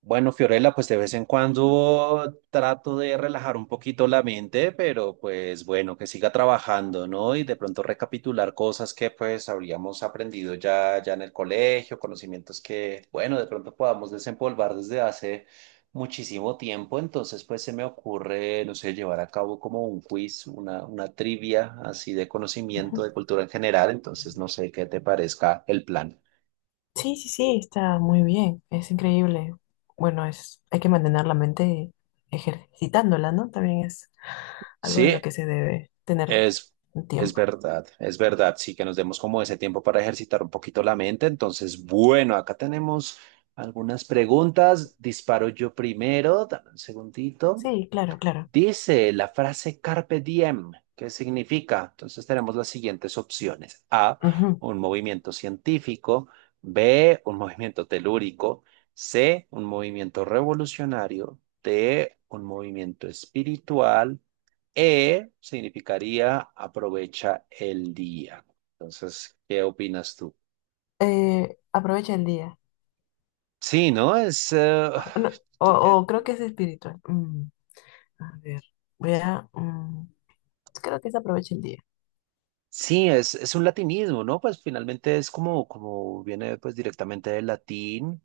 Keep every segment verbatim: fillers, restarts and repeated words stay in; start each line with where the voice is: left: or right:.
right: Bueno, Fiorella, pues de vez en cuando trato de relajar un poquito la mente, pero pues bueno, que siga trabajando, ¿no? Y de pronto recapitular cosas que pues habríamos aprendido ya, ya en el colegio, conocimientos que, bueno, de pronto podamos desempolvar desde hace muchísimo tiempo. Entonces, pues se me ocurre, no sé, llevar a cabo como un quiz, una, una trivia así de conocimiento de cultura en general. Entonces, no sé qué te parezca el plan.
left: Sí, sí, sí, está muy bien, es increíble. Bueno, es, hay que mantener la mente ejercitándola, ¿no? También es algo en
right: Sí.
left: lo que se debe tener
right: Es,
left: un
right: es
left: tiempo.
right: verdad, es verdad, sí, que nos demos como ese tiempo para ejercitar un poquito la mente. Entonces, bueno, acá tenemos algunas preguntas. Disparo yo primero, dame un segundito.
left: Sí, claro, claro.
right: Dice la frase carpe diem, ¿qué significa? Entonces tenemos las siguientes opciones. A,
left: Ujú.
right: un movimiento científico. B, un movimiento telúrico. C, un movimiento revolucionario. D, un movimiento espiritual. E, significaría aprovecha el día. Entonces, ¿qué opinas tú?
left: Eh, aprovecha el día.
right: Sí, ¿no? Es, eh,
left: No, o, o creo que es espiritual. Mm, a ver, voy a... mm, creo que es aprovecha el día.
right: sí, es, es un latinismo, ¿no? Pues finalmente es como, como viene pues directamente del latín,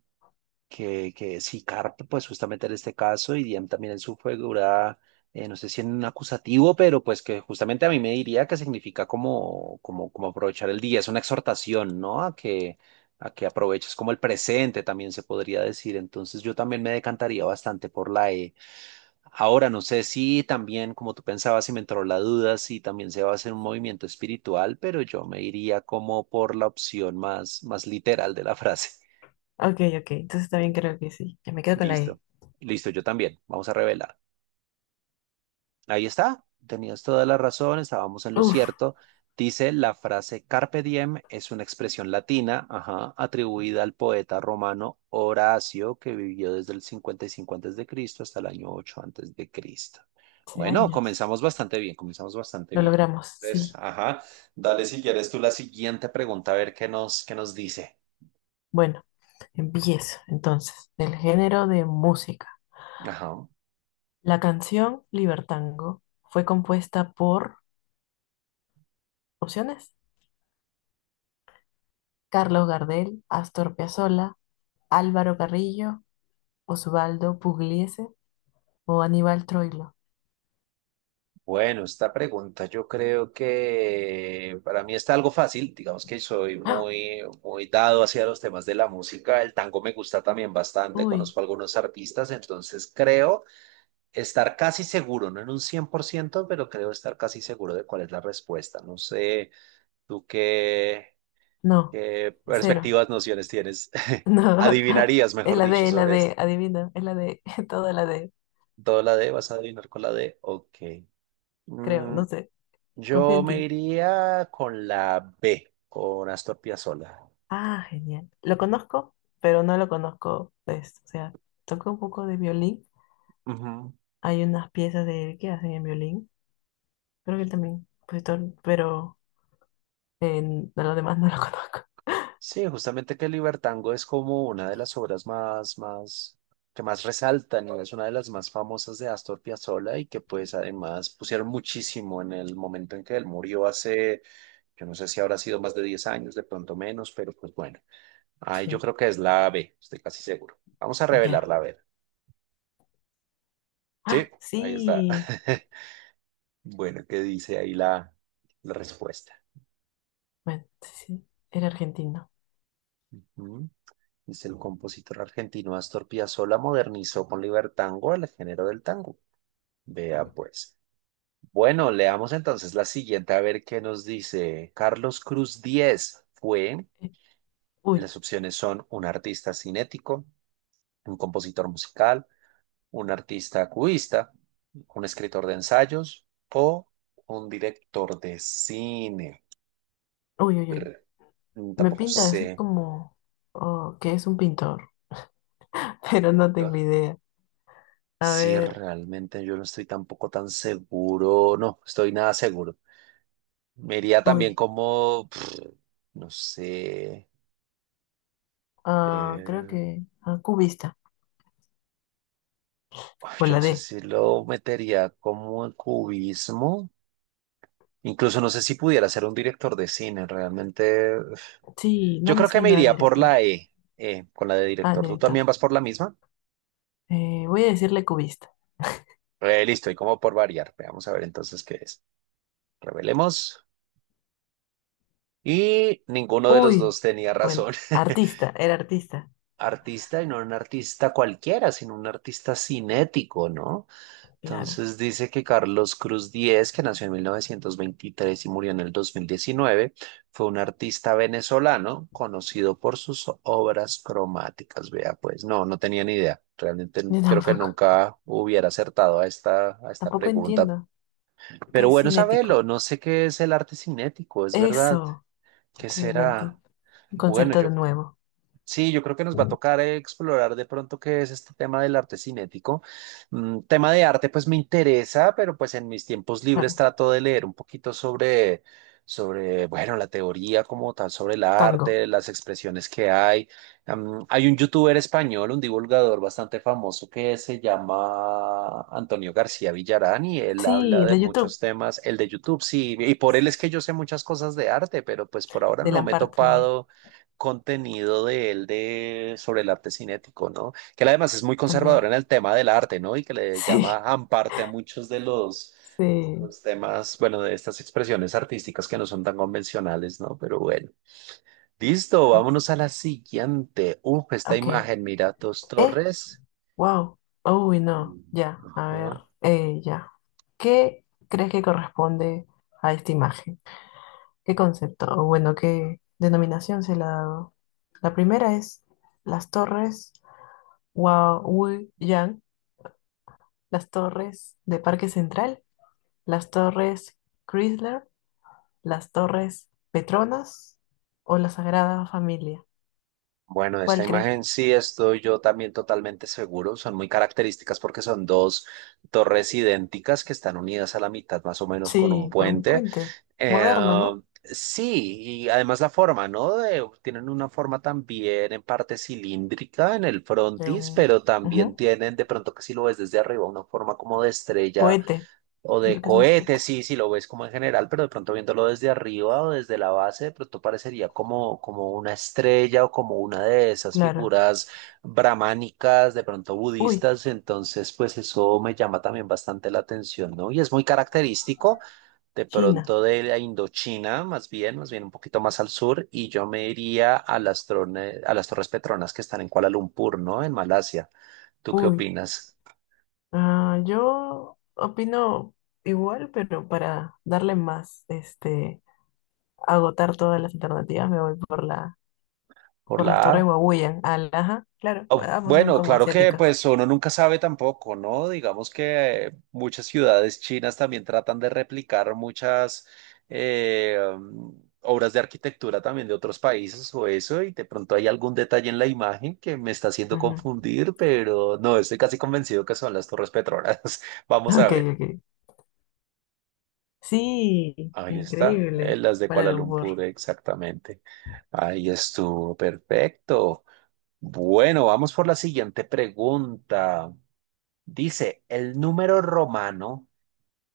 right: que, que sí, carpe, pues justamente en este caso, y diem también en su figura, eh, no sé si en un acusativo, pero pues que justamente a mí me diría que significa como, como, como aprovechar el día, es una exhortación, ¿no? A que, a que aproveches como el presente, también se podría decir. Entonces yo también me decantaría bastante por la E. Ahora, no sé si también, como tú pensabas, y me entró la duda, si también se va a hacer un movimiento espiritual, pero yo me iría como por la opción más, más literal de la frase.
left: Ok, ok, entonces también creo que sí. Ya me quedo con la E.
right: Listo. Listo, yo también. Vamos a revelar. Ahí está, tenías toda la razón, estábamos en lo
left: Uf,
right: cierto. Dice la frase carpe diem es una expresión latina, ajá, atribuida al poeta romano Horacio, que vivió desde el cincuenta y cinco antes de Cristo hasta el año ocho antes de Cristo.
left: hace
right: Bueno,
left: años.
right: comenzamos bastante bien, comenzamos bastante
left: Lo
right: bien.
left: logramos,
right: Entonces,
left: sí.
right: ajá, dale si quieres tú la siguiente pregunta a ver qué nos qué nos dice.
left: Bueno, empiezo entonces. Del género de música.
right: Ajá.
left: La canción Libertango fue compuesta por opciones Carlos Gardel, Astor Piazzolla, Álvaro Carrillo, Osvaldo Pugliese o Aníbal Troilo.
right: Bueno, esta pregunta yo creo que para mí está algo fácil, digamos que soy
left: ¡Ah!
right: muy, muy dado hacia los temas de la música, el tango me gusta también bastante,
left: Uy,
right: conozco algunos artistas, entonces creo estar casi seguro, no en un cien por ciento, pero creo estar casi seguro de cuál es la respuesta. No sé, tú qué,
left: no,
right: qué
left: cero.
right: perspectivas, nociones tienes,
left: No,
right: adivinarías,
left: es
right: mejor
left: la
right: dicho,
left: D, es la
right: sobre
left: D,
right: esto.
left: adivina, es la D, toda la D,
right: ¿Todo la D? ¿Vas a adivinar con la D? Ok.
left: creo,
right: Mm,
left: no sé, confío
right: Yo
left: en
right: me
left: ti.
right: iría con la B, con Astor Piazzolla.
left: Ah, genial. Lo conozco, pero no lo conozco, pues, o sea, toco un poco de violín.
right: Ujú.
left: Hay unas piezas de él que hacen en violín, creo que él también, compositor, pero en, a lo demás no lo conozco.
right: Sí, justamente que el Libertango es como una de las obras más, más, que más resaltan y es una de las más famosas de Astor Piazzolla y que pues además pusieron muchísimo en el momento en que él murió hace, yo no sé si habrá sido más de diez años, de pronto menos, pero pues bueno, ahí yo
left: Sí,
right: creo que es la B, estoy casi seguro. Vamos a
left: ya.
right: revelarla, a ver. Sí,
left: Ah,
right: ahí está.
left: sí.
right: Bueno, ¿qué dice ahí la, la respuesta?
left: Bueno, sí, sí. Era argentino.
right: Ujú. Dice el compositor argentino Astor Piazzolla modernizó con libertango el género del tango. Vea pues. Bueno, leamos entonces la siguiente a ver qué nos dice. Carlos Cruz Díez fue,
left: Eh, Uy,
right: las opciones son un artista cinético, un compositor musical, un artista cubista, un escritor de ensayos o un director de cine.
left: uy, uy, uy.
right: Brr,
left: Me
right: Tampoco
left: pinta así
right: sé.
left: como oh, que es un pintor, pero no tengo idea. A
right: Sí,
left: ver,
right: realmente yo no estoy tampoco tan seguro, no, estoy nada seguro. Me iría también
left: uy.
right: como, pff, no sé,
left: Ah, creo
right: eh,
left: que ah, cubista.
right: ay,
left: O
right: yo
left: la
right: no sé
left: D.
right: si lo metería como en cubismo, incluso no sé si pudiera ser un director de cine, realmente.
left: Sí, no
right: Yo
left: me
right: creo que me
left: suena a
right: iría por
left: director.
right: la E, eh, con la de
left: Ah,
right: director. ¿Tú también
left: director.
right: vas por la misma?
left: Eh, voy a decirle cubista.
right: Eh, listo, y como por variar, veamos a ver entonces qué es. Revelemos. Y ninguno de los
left: Uy,
right: dos tenía razón.
left: bueno, artista, era artista.
right: Artista y no un artista cualquiera, sino un artista cinético, ¿no?
left: Claro.
right: Entonces dice que Carlos Cruz Diez, que nació en mil novecientos veintitrés y murió en el dos mil diecinueve, fue un artista venezolano conocido por sus obras cromáticas. Vea, pues no, no tenía ni idea. Realmente n-
left: Yo
right: creo que
left: tampoco.
right: nunca hubiera acertado a esta, a esta
left: Tampoco
right: pregunta.
left: entiendo. ¿Qué
right: Pero
left: es
right: bueno, sabelo,
left: cinético?
right: no sé qué es el arte cinético, es verdad.
left: Eso.
right: ¿Qué
left: Que no
right: será?
left: entiendo. Un
right: Bueno,
left: concepto de
right: yo,
left: nuevo.
right: sí, yo creo que nos va a tocar eh, explorar de pronto qué es este tema del arte cinético. Mm, tema de arte, pues me interesa, pero pues en mis tiempos libres
left: Claro.
right: trato de leer un poquito sobre, sobre, bueno, la teoría como tal, sobre el
left: Tango.
right: arte, las expresiones que hay. Am, hay un youtuber español, un divulgador bastante famoso que se llama Antonio García Villarán y él
left: Sí,
right: habla
left: el
right: de
left: de YouTube.
right: muchos temas, el de YouTube, sí, y por él es que yo sé muchas cosas de arte, pero pues por ahora
left: De
right: no me he
left: Lamparte también.
right: topado contenido de él de, sobre el arte cinético, ¿no? Que él además es muy conservador
left: También.
right: en el tema del arte, ¿no? Y que le llama
left: Sí,
right: amparte a muchos de los,
left: sí.
right: los temas, bueno, de estas expresiones artísticas que no son tan convencionales, ¿no? Pero bueno. Listo, vámonos a la siguiente. Uf, esta
left: Ok.
right: imagen, mira, dos
left: Eh,
right: torres.
left: wow. Uy, no. Ya, a ver.
right: Ajá.
left: Eh, ya. ¿Qué crees que corresponde a esta imagen? ¿Qué concepto? O bueno, ¿qué denominación se le ha dado? La primera es las torres Yang, las torres de Parque Central, las torres Chrysler, ¿las Torres Petronas o la Sagrada Familia?
right: Bueno, esta
left: ¿Cuál crees?
right: imagen sí estoy yo también totalmente seguro. Son muy características porque son dos torres idénticas que están unidas a la mitad más o menos con un
left: Sí, por un
right: puente.
left: puente
right: Eh,
left: moderno, ¿no?
right: sí, y además la forma, ¿no? De- tienen una forma también en parte cilíndrica en el
left: De
right: frontis,
left: un
right: pero también
left: ujú,
right: tienen de pronto que si lo ves desde arriba, una forma como de estrella
left: cohete.
right: o de
left: Siento que es un
right: cohete,
left: cohete.
right: sí, si lo ves como en general, pero de pronto viéndolo desde arriba o desde la base, de pronto parecería como, como una estrella o como una de esas
left: Claro.
right: figuras brahmánicas, de pronto
left: Uy,
right: budistas, entonces pues eso me llama también bastante la atención, ¿no? Y es muy característico de
left: China.
right: pronto de la Indochina, más bien, más bien un poquito más al sur, y yo me iría a las, trone- a las Torres Petronas que están en Kuala Lumpur, ¿no? En Malasia. ¿Tú qué
left: Uy.
right: opinas?
left: Ah, yo opino igual, pero para darle más, este, agotar todas las alternativas, me voy por la,
right: ¿Por
left: por las
right: la
left: Torres
right: A?
left: Huawei. Ajá, claro.
right: Oh,
left: Ambos son
right: bueno,
left: como
right: claro que
left: asiáticas.
right: pues uno nunca sabe tampoco, ¿no? Digamos que muchas ciudades chinas también tratan de replicar muchas eh, um, obras de arquitectura también de otros países o eso, y de pronto hay algún detalle en la imagen que me está haciendo
left: Ujú.
right: confundir, pero no, estoy casi convencido que son las Torres Petronas. Vamos a
left: Ok,
right: ver.
left: ok. Sí,
right: Ahí está, eh,
left: increíble.
right: las de
left: Kuala
right: Kuala
left: Lumpur.
right: Lumpur, exactamente. Ahí estuvo, perfecto. Bueno, vamos por la siguiente pregunta. Dice, el número romano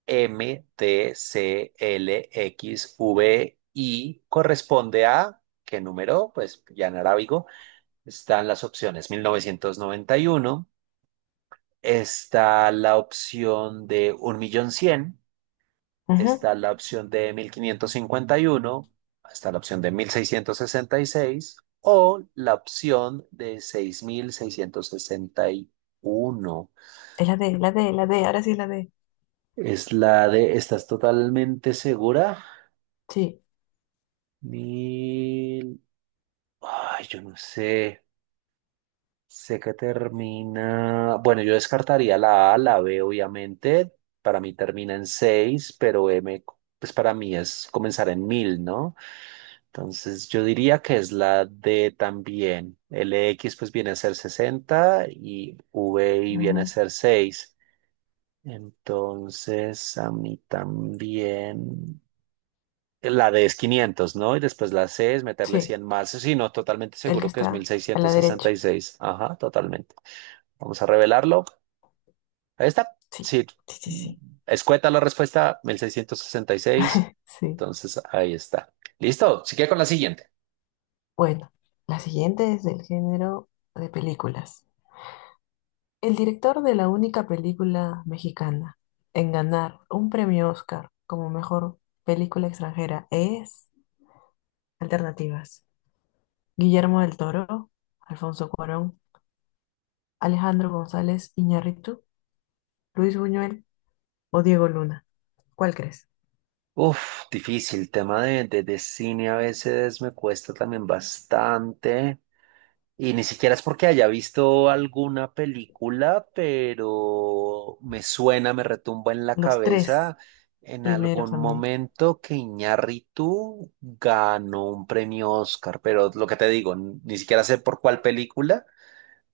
right: eme te ce ele equis uve i corresponde a, ¿qué número? Pues ya en arábigo están las opciones. Mil novecientos noventa y uno, está la opción de un millón cien,
left: Ujú,
right: está la opción de mil quinientos cincuenta y uno, está la opción de mil seiscientos sesenta y seis, o la opción de seis mil seiscientos sesenta y uno.
left: es la D, la D, la D, ahora sí es la D.
right: Es la de, ¿estás totalmente segura?
left: Sí,
right: Mil. Ay, yo no sé. Sé que termina. Bueno, yo descartaría la A, la B, obviamente. Para mí termina en seis pero M, pues para mí es comenzar en mil, ¿no? Entonces yo diría que es la D también. X pues viene a ser sesenta y seis viene a
left: ujú,
right: ser seis. Entonces a mí también. La D es quinientos, ¿no? Y después la C es meterle
left: sí,
right: cien más. Sí, no, totalmente
left: el que
right: seguro que es mil
left: está a la
right: seiscientos sesenta y
left: derecha.
right: seis. Ajá, totalmente. Vamos a revelarlo. Ahí está.
left: Sí,
right: Sí,
left: sí, sí, sí.
right: escueta la respuesta, mil seiscientos sesenta y seis.
left: Sí.
right: Entonces, ahí está. Listo, sigue con la siguiente.
left: Bueno, la siguiente es del género de películas. El director de la única película mexicana en ganar un premio Oscar como mejor película extranjera es. Alternativas. ¿Guillermo del Toro, Alfonso Cuarón, Alejandro González Iñárritu, Luis Buñuel o Diego Luna? ¿Cuál crees?
right: Uf, difícil. Tema de, de, de cine a veces me cuesta también bastante. Y ni siquiera es porque haya visto alguna película, pero me suena, me retumba en la
left: Los tres
right: cabeza en algún
left: primeros a mí.
right: momento que Iñárritu ganó un premio Oscar, pero lo que te digo, n- ni siquiera sé por cuál película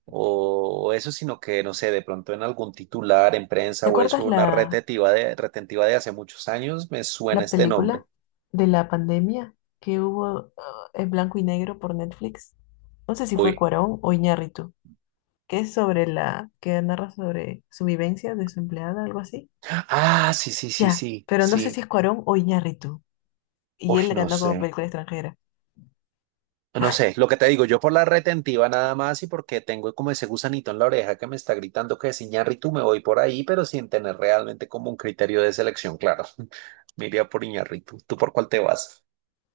right: o eso, sino que no sé, de pronto en algún titular, en prensa
left: ¿Te
right: o eso,
left: acuerdas
right: una
left: la,
right: retentiva de, retentiva de hace muchos años, me suena
left: la
right: este nombre.
left: película de la pandemia que hubo ah, en blanco y negro por Netflix? No sé si fue
right: Uy,
left: Cuarón o Iñárritu, que es sobre la, que narra sobre su vivencia de su empleada, algo así.
right: ah, sí, sí, sí,
left: Ya,
right: sí,
left: pero no sé si
right: sí.
left: es Cuarón o Iñárritu. Y
right: Uy,
left: él le
right: no
left: ganó como
right: sé.
left: película extranjera.
right: No sé, lo que te digo, yo por la retentiva nada más y porque tengo como ese gusanito en la oreja que me está gritando que es Iñárritu, me voy por ahí, pero sin tener realmente como un criterio de selección claro. Me iría por Iñárritu. ¿Tú por cuál te vas?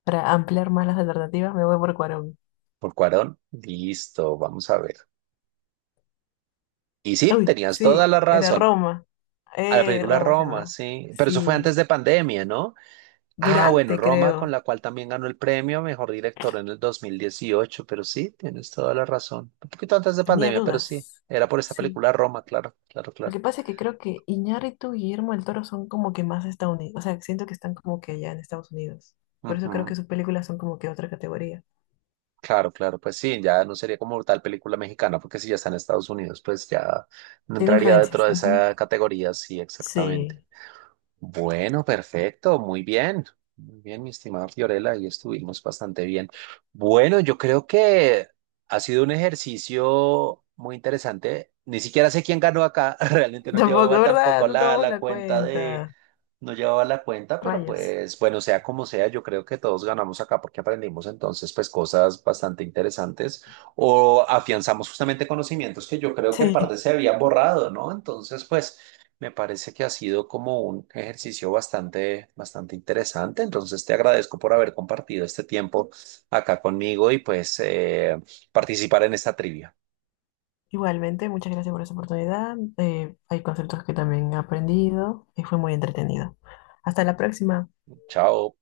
left: Para ampliar más las alternativas, me voy por Cuarón.
right: ¿Por Cuarón? Listo, vamos a ver. Y sí,
left: Uy,
right: tenías toda
left: sí,
right: la
left: era
right: razón.
left: Roma.
right: A la
left: Eh,
right: película
left: Roma se
right: Roma,
left: llamaba.
right: sí. Pero eso fue
left: Sí.
right: antes de pandemia, ¿no? Ah, bueno,
left: Durante,
right: Roma, con
left: creo.
right: la cual también ganó el premio a Mejor Director en el dos mil dieciocho, pero sí, tienes toda la razón. Un poquito antes de
left: Tenía
right: pandemia, pero sí,
left: dudas.
right: era por esta
left: Sí.
right: película Roma, claro, claro,
left: Lo
right: claro.
left: que pasa es que creo que Iñárritu y Guillermo del Toro son como que más estadounidenses. O sea, siento que están como que allá en Estados Unidos. Por eso creo
right: Ujú.
left: que sus películas son como que otra categoría.
right: Claro, claro, pues sí, ya no sería como tal película mexicana, porque si ya está en Estados Unidos, pues ya no
left: Tiene
right: entraría
left: influencias.
right: dentro de
left: Ujú.
right: esa categoría, sí, exactamente.
left: Sí.
right: Bueno, perfecto, muy bien. Muy bien, mi estimada Fiorella, ahí estuvimos bastante bien. Bueno, yo creo que ha sido un ejercicio muy interesante. Ni siquiera sé quién ganó acá, realmente no
left: Tampoco,
right: llevaba
left: ¿verdad?
right: tampoco
left: No
right: la,
left: tomamos
right: la
left: la
right: cuenta de,
left: cuenta.
right: no llevaba la cuenta, pero
left: Rayos.
right: pues bueno, sea como sea, yo creo que todos ganamos acá porque aprendimos entonces pues cosas bastante interesantes o afianzamos justamente conocimientos que yo creo que en parte
left: Sí.
right: se habían borrado, ¿no? Entonces, pues. Me parece que ha sido como un ejercicio bastante, bastante interesante. Entonces, te agradezco por haber compartido este tiempo acá conmigo y pues eh, participar en esta trivia.
left: Igualmente, muchas gracias por esa oportunidad. Eh, hay conceptos que también he aprendido y fue muy entretenido. Hasta la próxima.
right: Chao.